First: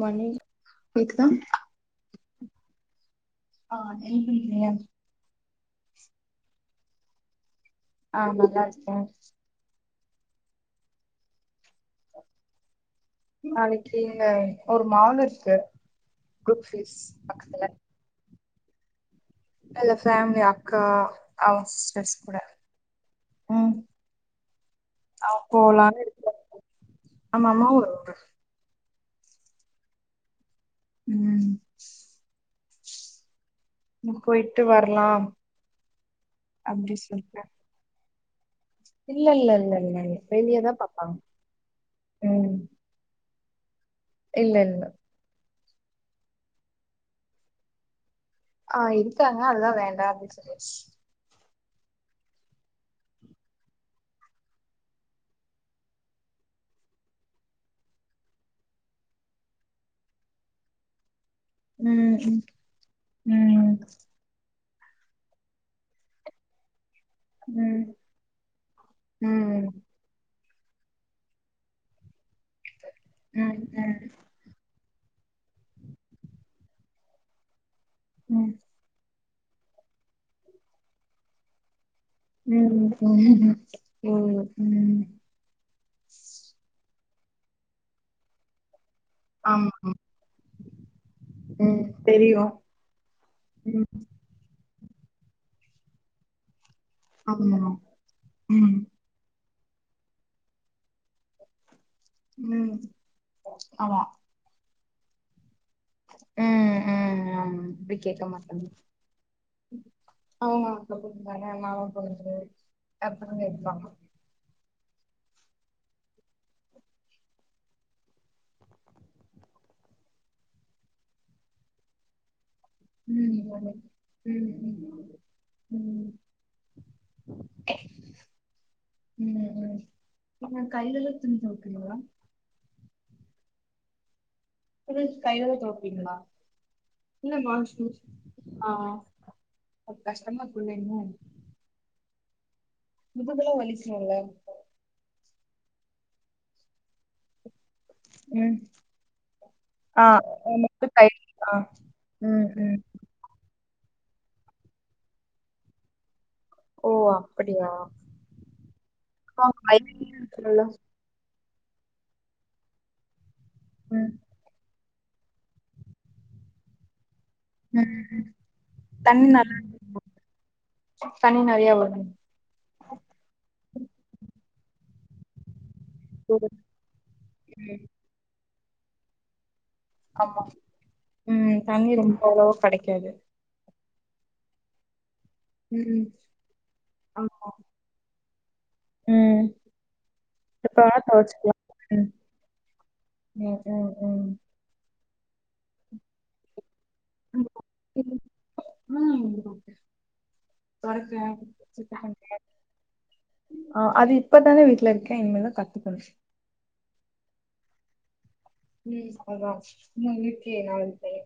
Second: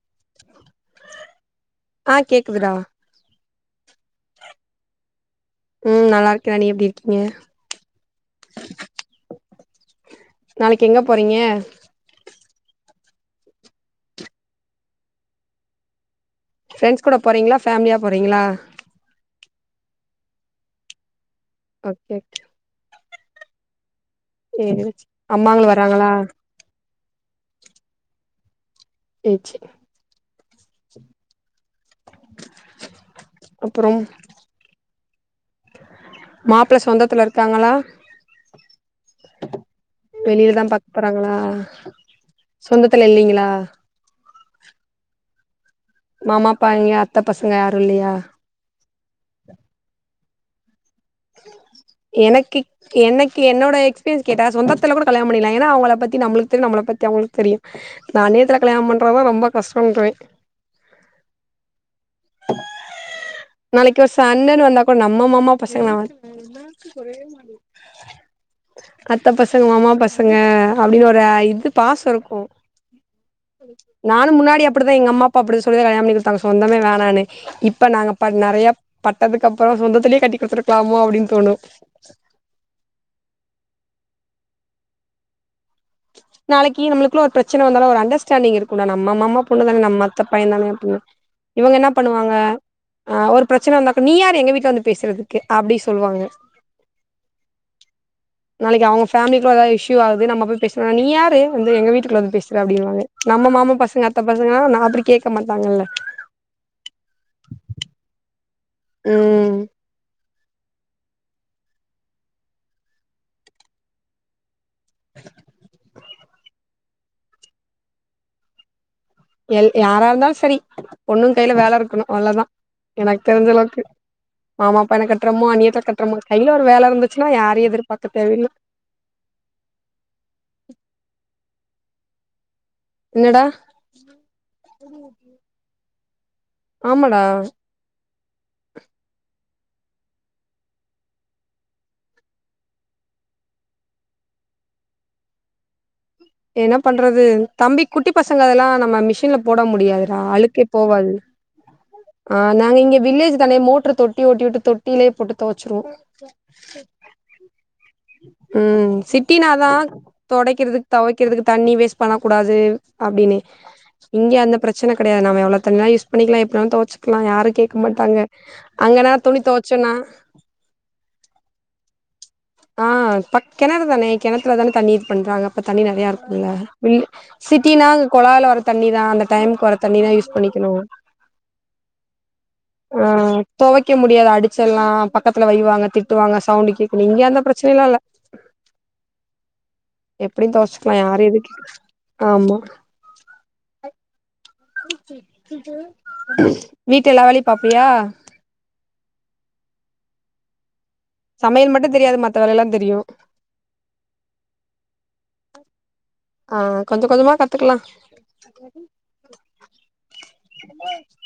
மணி கேக்குதா ஆ கேக்குதுடா ஆ என்ன பண்றீங்க ம் நல்லா இருக்கேடா நீ எப்டி இருக்கீங்க ஆ நல்லா இருக்கே நாளைக்கு எங்க போறீங்க நாளைக்கு இங்க ஒரு மால் இருக்கு குரூப் ஃபீஸ் ஃப்ரெண்ட்ஸ் கூட போறீங்ளா பக்கத்துல ஃபேம்லியா போறீங்ளா இல்ல ஃபேம்லி அக்கா அவுங்க சிஸ்டர்ஸ் ஓகே கூட ம் சேரி அம்மாங்களு போலனு வராங்களா இருக்கே ஆமா அம்மாவு வருவாங்க சேர் சேரி ம் அப்புறம் பொய்ட்டு வர்லா மாப்ள சொந்தத்துல இருக்காங்ளா இல்ல இல்ல இல்ல இல்ல வெளியில வெளியே தா பாக்க பாப்பாங்க போறாங்களா ம் சொந்தத்துல இல்லைங்ளா இல்ல இல்ல மாமாப் பைய அத்த பசங்க யாரு இல்லயா ஆ இருக்காங்க அதுதா வேண்டா அப்டி சொல்லியாச்சி எனக்கு எனக்கு என்னோட எக்ஸ்பீரியன்ஸ் கேட்டா சொந்தத்துல கூட கல்யானோ பண்ணிக்லா ஏனா அவுங்கள பத்தி நம்ளுக்கு தெரியு நம்ள பத்தி அவுங்களுக்கு தெரியு அன்னியத்துல கல்யாணோ பண்றவங்கதா ரொம்போ கஷ்டோன்றுவே ம் ம் நாளைக்கு ஒரு சண்டன்னு வந்தா கூட நம்ம மாமா பசங்க ம் அத்த பசங்க ம் ம் மாமா பச ங்க அப்டின்னு ஒரு இது பாசோ இருக்கு ம் ம் நானு முன்னாடி அப் அப்டிதா எங்க அம்மா அப்பா அப்டி சொல்லி கல்யாண பண்ணி குடுத்தாங்க சொந்தமே வேணான்னு இப்ப நாங்க ப ம் நெறைய பட்டதுக்கு அப்பறோ சொந்தத்துலே கட்டி குடுத்துருக்கலாமோ அப்டின் தோணு ம் [unintelligible] ம் நாளிக்கு நம்மளுக்குள்ள ஒரு பிரச்சன வந்தாலு ஒரு அண்டர்ஸ் டான்டிங் இருக்குல நம்ம மாமா பொண்ணு ஆமா தானே நம்ம அத்த பையந் தானே அப்டினு இவங்க ம் என்ன பண்ணுவாங்க தெரியு அ ஒரு பிரச்சன ம் வந்தாக்கா நீ யாரு எங்க வீட்ல வந்து பேசுறது க்கு அப்டி சொல்லுவாங்க ஆம்மா நாளைக்கு அவங்க ஃபேமிலிக்குள்ள எதா இஸ்யூ ஆகுது நம்ம போய் பேசுனா நீ யாரு வந்து எங்க வீட் டுகுள்ள வந் பேசுற ம் அப்டின்வாங்க நம்ம மாமா ஆமா பசங்க அத்த பசங்கனா நா அப்டி கேக்க மாட்டாங்கல்ல ம் ம் ம் இப்டி கேக்க மாட்டங்க ம் அவங்க அத்த பொண்ணுதான மாமா பொண்ணு கெடையாது அப்பறோ கேப்பாங்க [inaudible] எல் யாரா இருந்தாலு சரி பொண்ணுங் கைல வேல இருக்கணு அவ்ளோதா எனக் ம் ம் தெரிஞ்சளவுக்கு ம் மாமா பையன ம் கட்றமோ அண்ணியத்துல ம் கட்றமோ கைல ஒரு வேல இருந்துச்சுன்னா யாரையு எதிர்பார்க்க தேவயில்ல ம் ம் நம்ம கைலதா துணி தொவைக்கனுங்ளா என்னடா துணி கைலதா தொவப்பீங்ளா ஆமாடா இல்ல வாஷிங்மிசி ஆ அப் கஷ்டமாருக்குல்ல இன்னு முதுகெல்லா வலிக்குல என்ன பண்றது தம்பி குட்டி பசங்க ம் அதெல்லா நம்ம மிஷின்ல போட ஆ முடியாதுடா அழுக்கே நமக்கு கை போவாது ஆ ஆ ம், நாங்க ம். இங்க வில்லேஜ் தானே மோட்ரு தொட்டி ஓட்டி விட்டு தொட்டிலே போட்டு தொவச்சுருவோ ஓ! அப்படியா? ம் அப்ப அவங்க சிட்டினாதா வயல்னு இருக்குல்ல. தொடைக்கிறதுக் தொவைக்கிறதுக்கு தண்ணி வேஸ்ட் பண்ணக் கூடாது அப்டின்னு ம். இங்க அந்த பிரச் சன கெடையா நாம எவ்ளோ தண்ணிலா யூஸ் பண்ணிக்கலா எப்பனாலு தொவச்சிக்கலா யாரு கேக்க ம், மாட்டாங்க ம். அங்கனா தண்ணி துணி நல்லா தொவச்சன்னா இருக்குமா? தண்ணி நெறையா வரு ஆ ப கெணறு தானே கெணத்துல தானே தண்ணி இது பண்றாங்க அப்ப தண்ணி நெறைய இருக்குல்ல ம் ம். சிட்டின்னா அது கொழாலலே வர்ற தண்ணிதா அந்த டைமுக்கு வரு தண்ணிதா யூஸ் ஆமா. பண்ணிக்கணு ம். தண்ணி ரொம்ப அவ்வளவா ஆ கெடைக்காது. தொவைக்க முடியாது அடிச்சல்லா பக்கத்துல வைவாங்க ம். திட்டுவாங்க சவுண்ட் கேக்குணு இங்க அந்த ஆமா. பிரச்சனைல்லா இல்ல ம். எப்டினு எப்ப தொவச்சிக்கலா வேணா யாரு எதுக் தொவச்சுக்கலாம். கேக் ம். ஆமா ம் ம் ம் வீட்ல எல்லா வேலையு பாப்பியா ம் [unintelligible] தொறக்க சமையல் மட்டு தெரியாது மத்த வேலைல்லா தெரியு ஆ அது இப்பதானே வீட்ல இருக்கே இனிமேதா கத்துகனு ஆ கொஞ்சொ கொஞ்சமா கத்துக்கலா ம் அதா ம் வீட்லயே நா இருப்பே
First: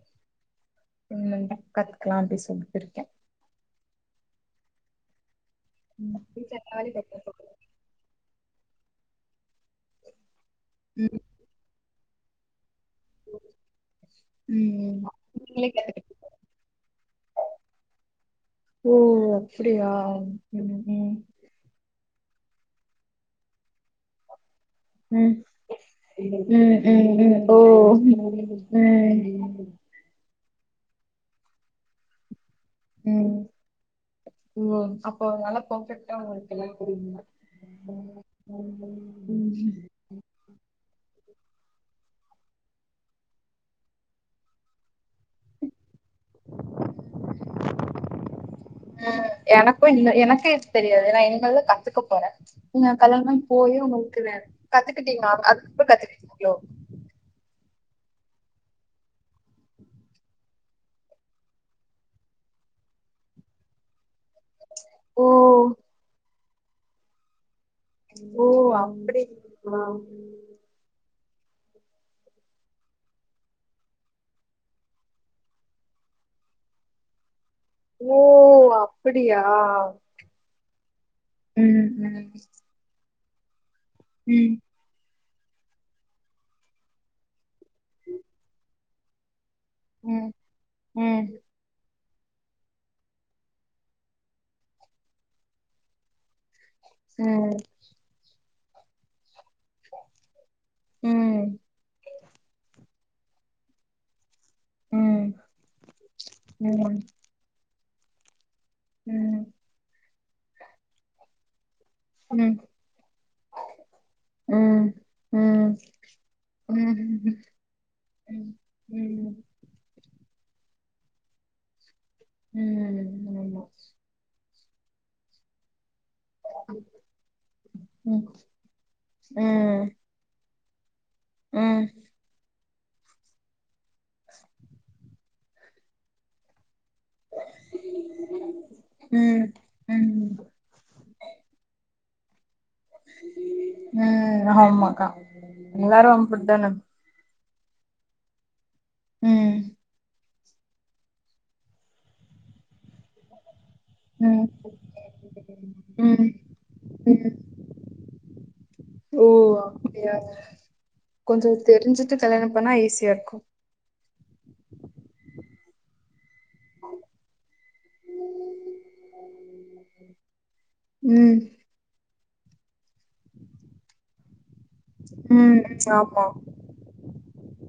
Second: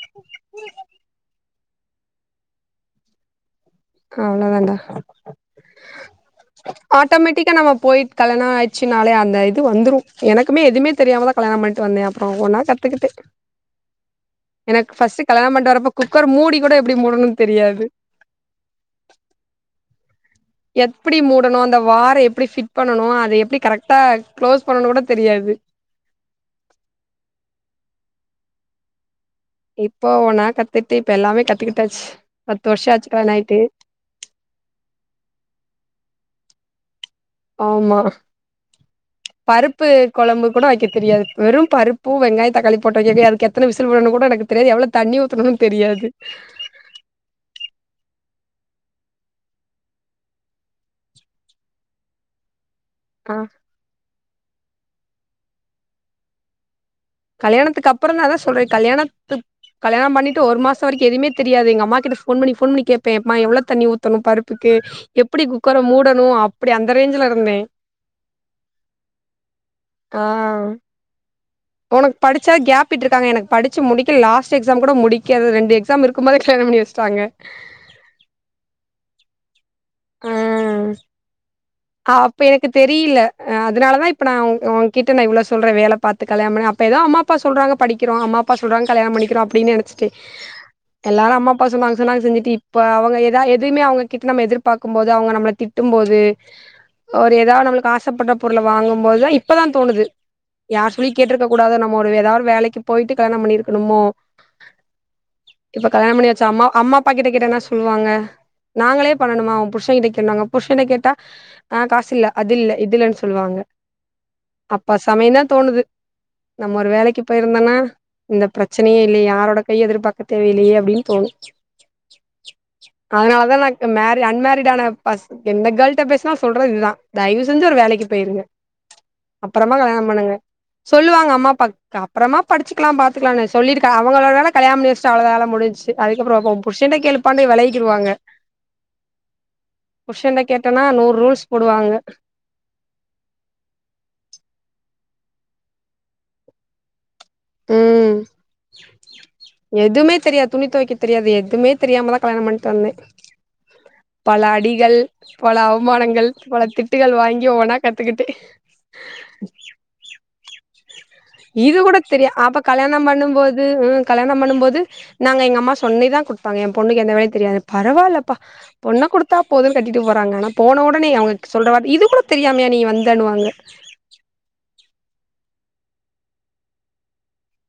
உன்ன ன்டெ கத் க்கலா அப்டின் சொல்ட்டு இருக்கே அவ்ளோ தாண்டா ம் [unintelligible] க்க நம்ம போயி கல்யாணம் ஆயிச்சுனாலே அந்த இது வந்துரூ எனக்குமே எதுமே ம். தெரியாம தா கல்யாணம் பண்ணிட்டு வந்தே அப்றோ ஒவ்வொன்னா கத்துக்கிட்டு எனக்கு ம். ப்ர்ஸ்ட் கல்யாணோ நீங்களே பண்ட்டு வரப்ப கத்துக்கிட்டீங்க. குக்கர் மூடி கூட எப்டி மூடணும்ன்னு தெரியாது ஓ அப்டியா எப்டி மூடணும் அந்த வார எப்டி ஃபிட் பண்ணனோ அது எப்டி கரெக்ட் கரெக்டா க்ளோஸ் பண்ணனோ கூட ம். தெரியாது ம் ம் ம் ம் இப்போ ஒவ்வெனா கத்துட்டு இப்ப எல்லாமே கத்துக்கிட்டாச்சு பத்து வருஷோ ஆச்சு கல்யாண ஆயிட்டு ம் ஓ அப்போ நல்லா பர்ஃபெக்ட்டா உங்களுக்கு எல்லாமே புரிஞ் ஆமா தா [inaudible] ம் கெலம்பு கூட வைக்க தெரியாது வெறும் பருப்பு வெங்காய தக்காளி போட்டு வைக்கற் துக்கோ எத்தன விசில் விடனூ கூட எனக்கு தெரியாது எவ்ளோ தண்ணி ஊத்தணுனூ தெரியாது எனக்கு இல்ல எனக்கூ இத்தெரியாது நா இனிமேதா கத்துக்க போறே நீங்க ஆ கல்யாணமாயி போய் உங்களுக்கு வேல கத்துக்கிட்டீங்களா அதுக்கப்புறோ கத்துக்கிட்டீங்களோ கல்யாணத்துக்கு அப்புறந் தா அதா சொல்றே கல்யாணத்துப் கல்யாண பண்ணிட்டு ஒரு மாச வரைக்கூ எதுவுமே தெரியாது எங்க அமாகிட்ட ஃபோன் பண்ணி ஃபோன் பண்ணி கேப்பே எவ்ளோ தண்ணி ஊத்தணூ பருப்புக்கு ஓ! எப்டி குக்கர மூடணூ அப்டி அந்த ரேஞ்ல இருந்தே ஓ அப்டிங்ளா ஆ உனக்கு படிச்சா கேப் இட்டு இருக்காங்க எனக்கு படிச்ச முடிக்க லாஸ்ட் எக்ஸாம் கூட முடிக்கறதுக் ரெண்டு எக்ஸாம் இருக்கு போதோ கல்யாண பண்ணி வச் சாங்க ஓ அப்டியா ஆ அப்ப ம், எனக்கு தெரியல ‌அ அதனாலதா இப்ப நா ம். உனக் கிட்ட நா இவ்ளோ சொல்றே வேல பாத்து கல்யாண பண்ணு அப்ப ஏதோ அம்மா அப்பா சொல்றாங்க படிகிறோ அம்மாப்பா சொல்றாக கல்யாண பண்ணிக்கிறோ அப்டினு நென ச்சுட்டு ம் ம் எல்லாரூ அம்மாப் அப்போ சொன்னாங்க சொன்னாங்க செஞ்சிட்டு இப்போ அவங்க எதா எதுமே அவங்ககிட்ட நம்ம எதிர்பாக்குபோது அவங்க நம்மள திட்டூ போது ஒரு ம் ஏதாவத் நம்மளுக்கு ஆசப்பட்ட பொருள வாங்கும்போத் தா இப் பதா தோணுது யார் ம் ம் சொல்லியூ கேட்டுருக்க கூடாது நம்ம ஒரு ஏதாவது வேலைக்கு போயிட்டு கல்யாண பண்ணிருக்கணோமோ ம் இப்ப கல்யாண பண்ணியாச்சி அம்மா அம்மா ம் அப்பா கிட்ட கேட்டா என்ன சொல்லுவாங்க நாங்களே ம் பண்ணணுமா உன் புருஷன் கிட்ட கேளுன்னுவாங்க புருஷங் கிட்ட கேட்டா ஆ காசு இல்ல அது ம் இல்ல இது இல்ல சொல்லுவாங்க ம் அப்ப சமயதா தோணுது நம்ம ஒரு ம் வேலைக்கு ம் போயிருந்தேனா இந்த ம் பிரச்சனையே ஆமா இல்லையே ம் யாரோட கைய எதிர்பார்க்க தேவையில்லையே அப்டின் தோணூ ம் ம் அதனாலதாந் நா மேக் அன்மேரிடான பஸ் எந்த கேள்ட்ட பேஸ் இதா சொல்றது இதுதா தயவு செஞ்சு ஒரு வேலைக்கு போயிருங்க அப்புறமா கல்யாண பண்ணுங்க சொல்லுவாங்க அம்மா அப்பா அப்புறமா படிச்சுக்கலா பாத்துக்கலா சொல்லிருக் அவங்களோட வேல கல்யாண பண்ணி வச்சிட்டா அவலா வேல முடிஞ்சுச்சு அதுக்கப்புறோ உன் புருஷன்ட கேளு பண்டு வெளகிக்கிடுவாங்க ம் ம் புருஷன்ட கேட்டனா நூற் ரூல்ஸ் போடுவாங்க ம் ஆமாக்கா எல்லாரூ அப்டிதான ம் ம் எதுமே தெரியாது துணி துவக்க தெரியாது எதுமே தெரியாம தா கல்யாணோ பண்ணிட்டு வந்தே பல ம் அடிகள் பல ம் அவமானங்கள் பல திட்டுகள் ம் வாங்கி ஒவ்வொன்னா கத்துக்கிட்டே ஓ அப்படியா கொஞ்சு தெரிஞ்சுட்டு கல்யாணம் பண்ணா ஈஸியா இருக்கு து கல்யாண பண்ணு போது நாங்க எங்க அம்மா சொல்லிதா கொடுத் பாங்க எ பொண்ணுக்கு எந்த வேலையு தெரியாது பரவாலப்பா பொண்ண குடுத்தா போதுன்னு கட்டிட்டு போறாங்க ஆனா போன ஒடனே ம் அவங்க சொல்ற வார்த்த இது கூட தெரியாமயா நீ வந்தண்ணுவாங்க ம் ஆமா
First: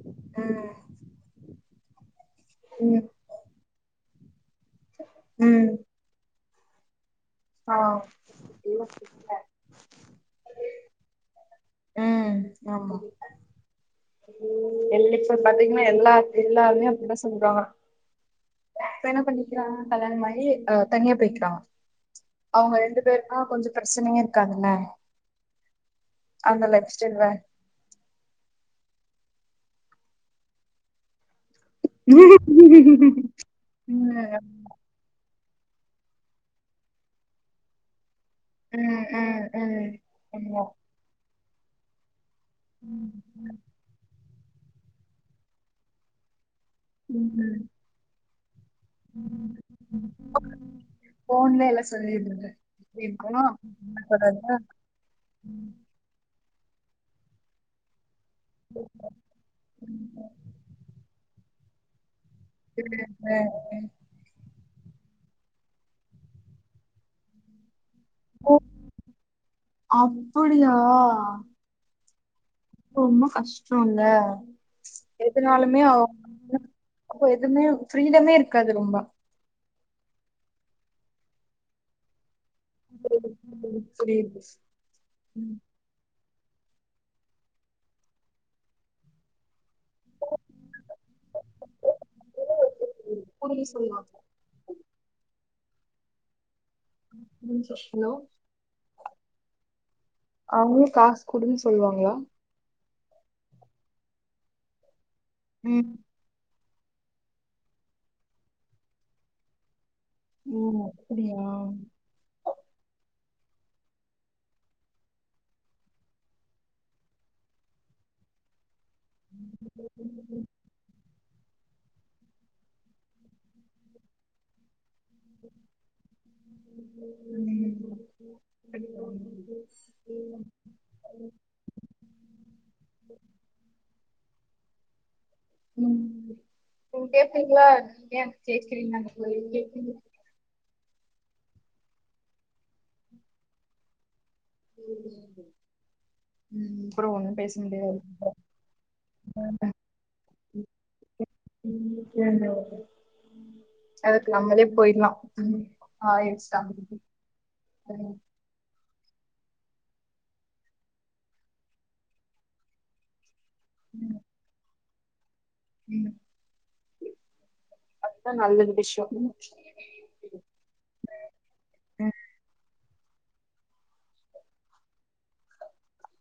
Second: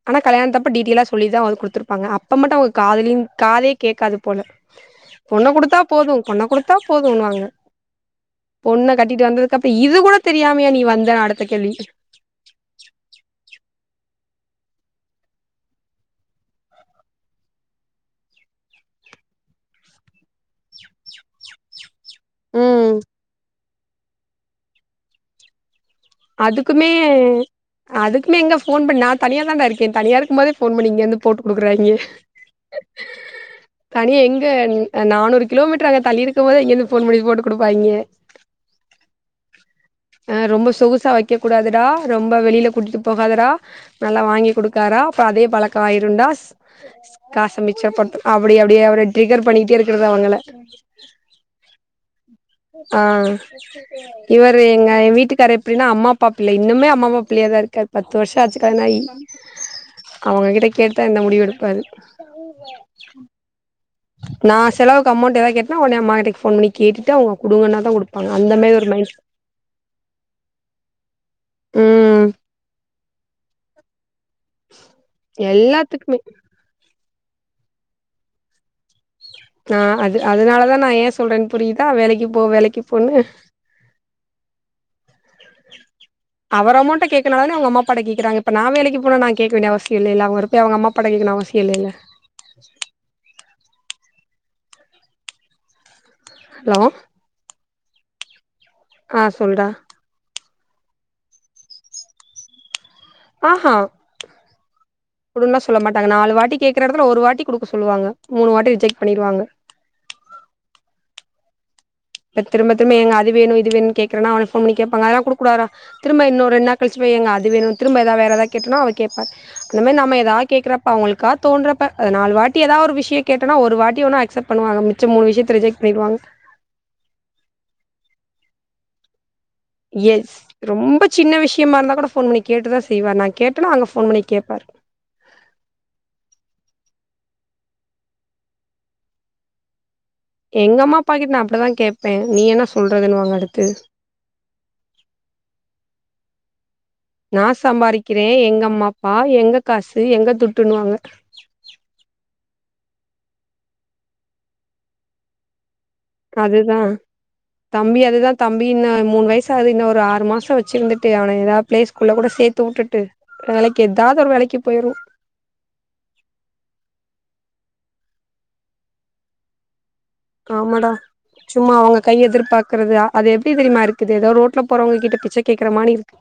ஆனா கல்யாணத்தப்ப ம் டீட்டயலா சொல்லிதா அவங்க கொடுத்திருப்பாங்க அப்ப மட்டு அவங்க ம் காதிலேயே காதே கேக்காது போல பொண்ண ம் குடுத்தா போது பொண்ண குடுத்தா போதுன்னுவாங்க பொண்ண கட்டிட்டு ஆ வந்ததுக்கு அப்ற இது கூட தெரியா வந்தா அடுத்த கேள்வி ம் ஆமா வெளிய போய் பாத்தீங்கன்னா எல்லா எல்லாருமே அப்டிதா சொல்றாங்க இப்ப என்ன பண்ணிக்கிறாங்க கல்யாண மாயி தனியா போயிருக்காங்க அவங்க ம் ரெண்டு பேருனா கொஞ்சு பிரச்சனையே இருக்காதுல அதுக்குமே ஸ்டைல் வேற அதுக்குமே எங்க ஃபோன் பண்ணி நா தனியா தான்டா இருக்கே தனியா இருக்கு போதே போன் பண்ணி இங்கே வந்து போட்டு குடுக்குறாங்க ம் ம் தனியா எங்க நானூரு கிலோமீட்டர் அங்க தள்ளி இருக்கு போதே இங்கிருந்து போன் பண்ணி போட்டு குடுப்பாங்க ம் ம் ம் ஆமா தொவைக்க கூடாதுடா ரொம்ப வெளியில கூட்டிட்டு போகாதடா நல்லா வாங்கி கொடுக்காரா அப்புறோ அதே பழக்கோ ஆருண்டா ம் காச மிச்சப்படுத்து அப்படி அப்படியே அவர ட்ரிகர் பண்ணிகிட்டே இருக்கிறத அவங்கள போன்லேயே எல்லா சொல்லிருது ஆ இவரு எங்க எ வீட்டுக்காரு எப்படின அம்மாப்ப பிள்ள இன்னுமே அம்மா அப்பா பிள்ளையா தா இருக்காரு பத்து வருஷோ ஆச்சு கல்யாண ஆயி அவங்க கிட்ட கேட்டு எந்த முடிவு எடுப்பாரு எப்பிடி எம்ப நா செலவுக்கு அமொண்ட் எதாவது கேட்டேன்னா ஒடனே அம்மா கிட்ட போன் பண்ணி கேட்டுட்டு அவங்க குடுங்கனாதா குடுப் ஓ அப்புடியா ம் ரொம்ப கஷ்டோ இல்ல எதனாலுமே அவ எல்லாத்துக்குமே அப்போ எதுவுமே ஃப்ரீடமே இருக்காது ரொம்ப நா அது அதனாலதா நா ஏ சொல்றே புரியுதா வேலைக்கு போ வேலைக் ம் புரியுது புரியுது ம் அவர் அமொண்ட்ட கேக்கறதுனால அவங்க அம்மா அப்பாகிட்ட கேக்குறாங்க இப்ப நா வேலைக்கு போன நா கேட்க வேண்டிய அவசி இல்ல இல்ல அவங்க இருப்ப அவங்க அம்மா அப்பாகிட்ட கேட்கணுனு அவசியோ இல்லல்ல புரியிது சும்மா ஹலோ ம் ஹலோ ஆ சொல்டா அவங்களுகாசு குடுன்னு சொல்லுவாங்கள ஆ ஆ குடுன்னா சொல்ல ம் மாட்டாங்க நாலு வாட்டி கேக்கூர எடத்துல ஒரு வாட்டி குடுக்க சொல்லுவாங்க மூணு வாட்டி ரிஜக்ட் பண்ணடுவாங்க ஓ அப்படியா இப்ப திரும்ப திரும்ப ஏங்க அது வேணு இது வேணுனு கேக்குறனா அவன ஃபோன் பண்ணி கேப்பாங்க அதல்லா குடுக்ககூடாதுடா திரும்ப இன்னொ ரெண்டு நாள் கழிச்சு போய் ஏங்க அது வேணு திரும்ப எதாவ வேறதாவது கேட்டனா அவரு கேப்பாரு அந்தமாரி நம்ம எதாவது கேக்குறப்போ அவங்களுக்கா தோன்றப்ப நாலு வாட்டி ஏதா ஒரு விஷியோ கேட்டன்னா ஒரு வாட்டி வேனா அக்செப்ட் பண்ணுவாங்க மிச் இத்த மூணு விஷியத்த ரிஜக்ட் பண்ணிருவாங்க ம் ம் எஸ் ரொம்ப சின்ன விஷயமா இருந்தா கூட ஃபோன் பண்ணி கேட்டுதா செய்வாரு நா கேட்டனே அங்க ஃபோன் பண்ணி கேப்பாரு உம் உ பேசுறீங்களா ஏ பேசுறீங்க அங்க போய் கே எங்கம்மா அப்பா கிட்ட நா அப்டிதா கேப்பே நீ என்ன சொல்ரதுனுவாங்க அடுத்து [inaudible] உம் அப்றோஒண்ணு நா பேச முடியாது சம்பாரிக்கிறே அதுக்கப்புறோ எங்க அம்மா அப்பா எங்க காசு எங்க துட்டுன்னுவாங்க அதுக்கு நம்மலே போயிரலா அதுதா தம்பி அதுதா தம்பி இன்னு மூணு வயசுஆகுது இன்னொ ஒரு ஆறு மாசோ வச்சுருந்துட்டு அவன எதாவது பிளே ஸ்கூள்ள கூட சேத்து வுட்டுட்டு வேலைக்கு எதாவது ஒரு வேலைக்கு போயிருவே ம் அதுதா நல்லது விஷயோ ஆமாடா சும்மா அவங்க கைய எதிர்பாக்கறது அது எப்டி தெரியுமா இருக்குது எதோ ரோட்ல போறவங்க கிட்ட பிச்ச கேக்குற மாரி இருக்கு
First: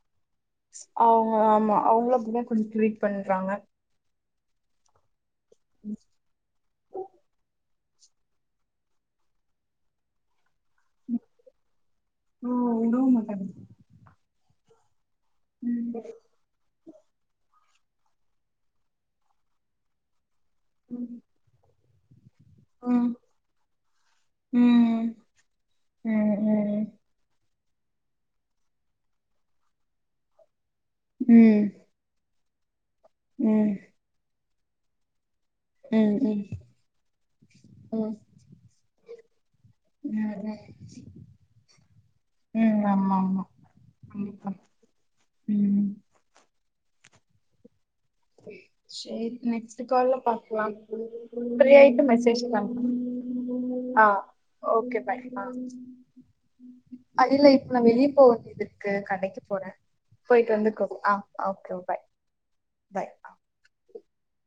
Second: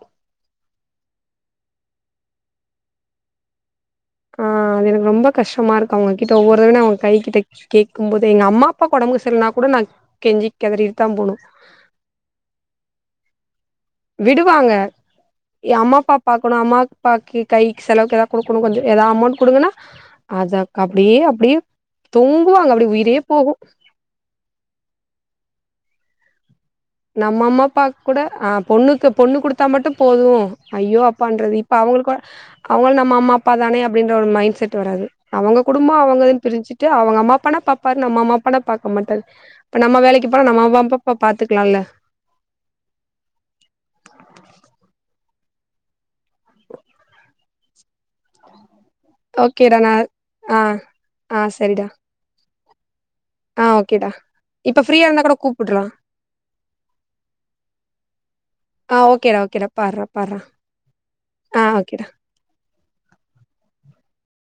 ஆ ஹ ஆமா அவங்களு அப்டிதா கொஞ்சோ ட்ரீட் பண்றாங்க ஆ அது எனக்கு ரொம்ப கஷ்டமா இருக்கு அவனுக்கு இப்ப ஒவ்வொரு தரவயு நா ஒ கை கிட்ட கேட்கும் போது எங்க அம்மா அப்பா உடம்பு சரியில்லனா கூட நா கெஞ்சி கதிரிட்டு தா போணு ஓ விடவும்மாட்டேங்குது விடுவாங்க எ ம் அம்மாப்பா பாக் ஒரு அம்மாப்பாக்கு கைக்கு செலவுக்கு எதாவது கொடுக்கணு கொஞ்சோ எதா அமௌண்ட் கொடுங்கன்னா அத அப்டியே அப்டியே தூங்குவாங்க அப்டி ம் உயிரே போகு ம் ம் ம் நம்ம அம்மாப்பா கூட அ பொண்ணுக்கு பொண்ணு குடுத்தா மட்டு போது ஐயோ ம் அப்பான்றது ம் இப்ப அவங்களுக்கு அவங்களு நம்ம அம்மா அப்பா ம் தானே அப்படின்ற ஒரு மைண்ட் செட் வராது அவுங்க குடும்போ ம் அவுங்கனு பிரிச்சுட்டு அவுங்க அம்மா அப்பானா பாப்பாரு ம் ம் நம்ம அம்மாப்பானா பாக்க மாட்டாரு இப்போ நம்ம வேலைக்கு போனா நம்ம அம்மாப்பா பாத்துக்கலாள உம் ஆமா ஆமா கண்டிப்பா உம் சேரி ஓகேடா நெக்ஸ்ட் நா கால்ல ஆ பாக்லா ஃபிரீ ஆயிட்டு மெசேஜ் பன்றே ஆஹ் ஓ கேடா இப்ப ஃப்ரீயா இருந்தா கூட கூப்புட்ரா அது இல்ல இப்ப நா வெளிய போவேண்டியது இருக்கு கடைக்கு ஓகேடா ஓகேடா போறே பார்றா பார்றா போய்ட்டு வந்து கூ ஆ ஆ ஓகே ஓகேடா பாய் பாய்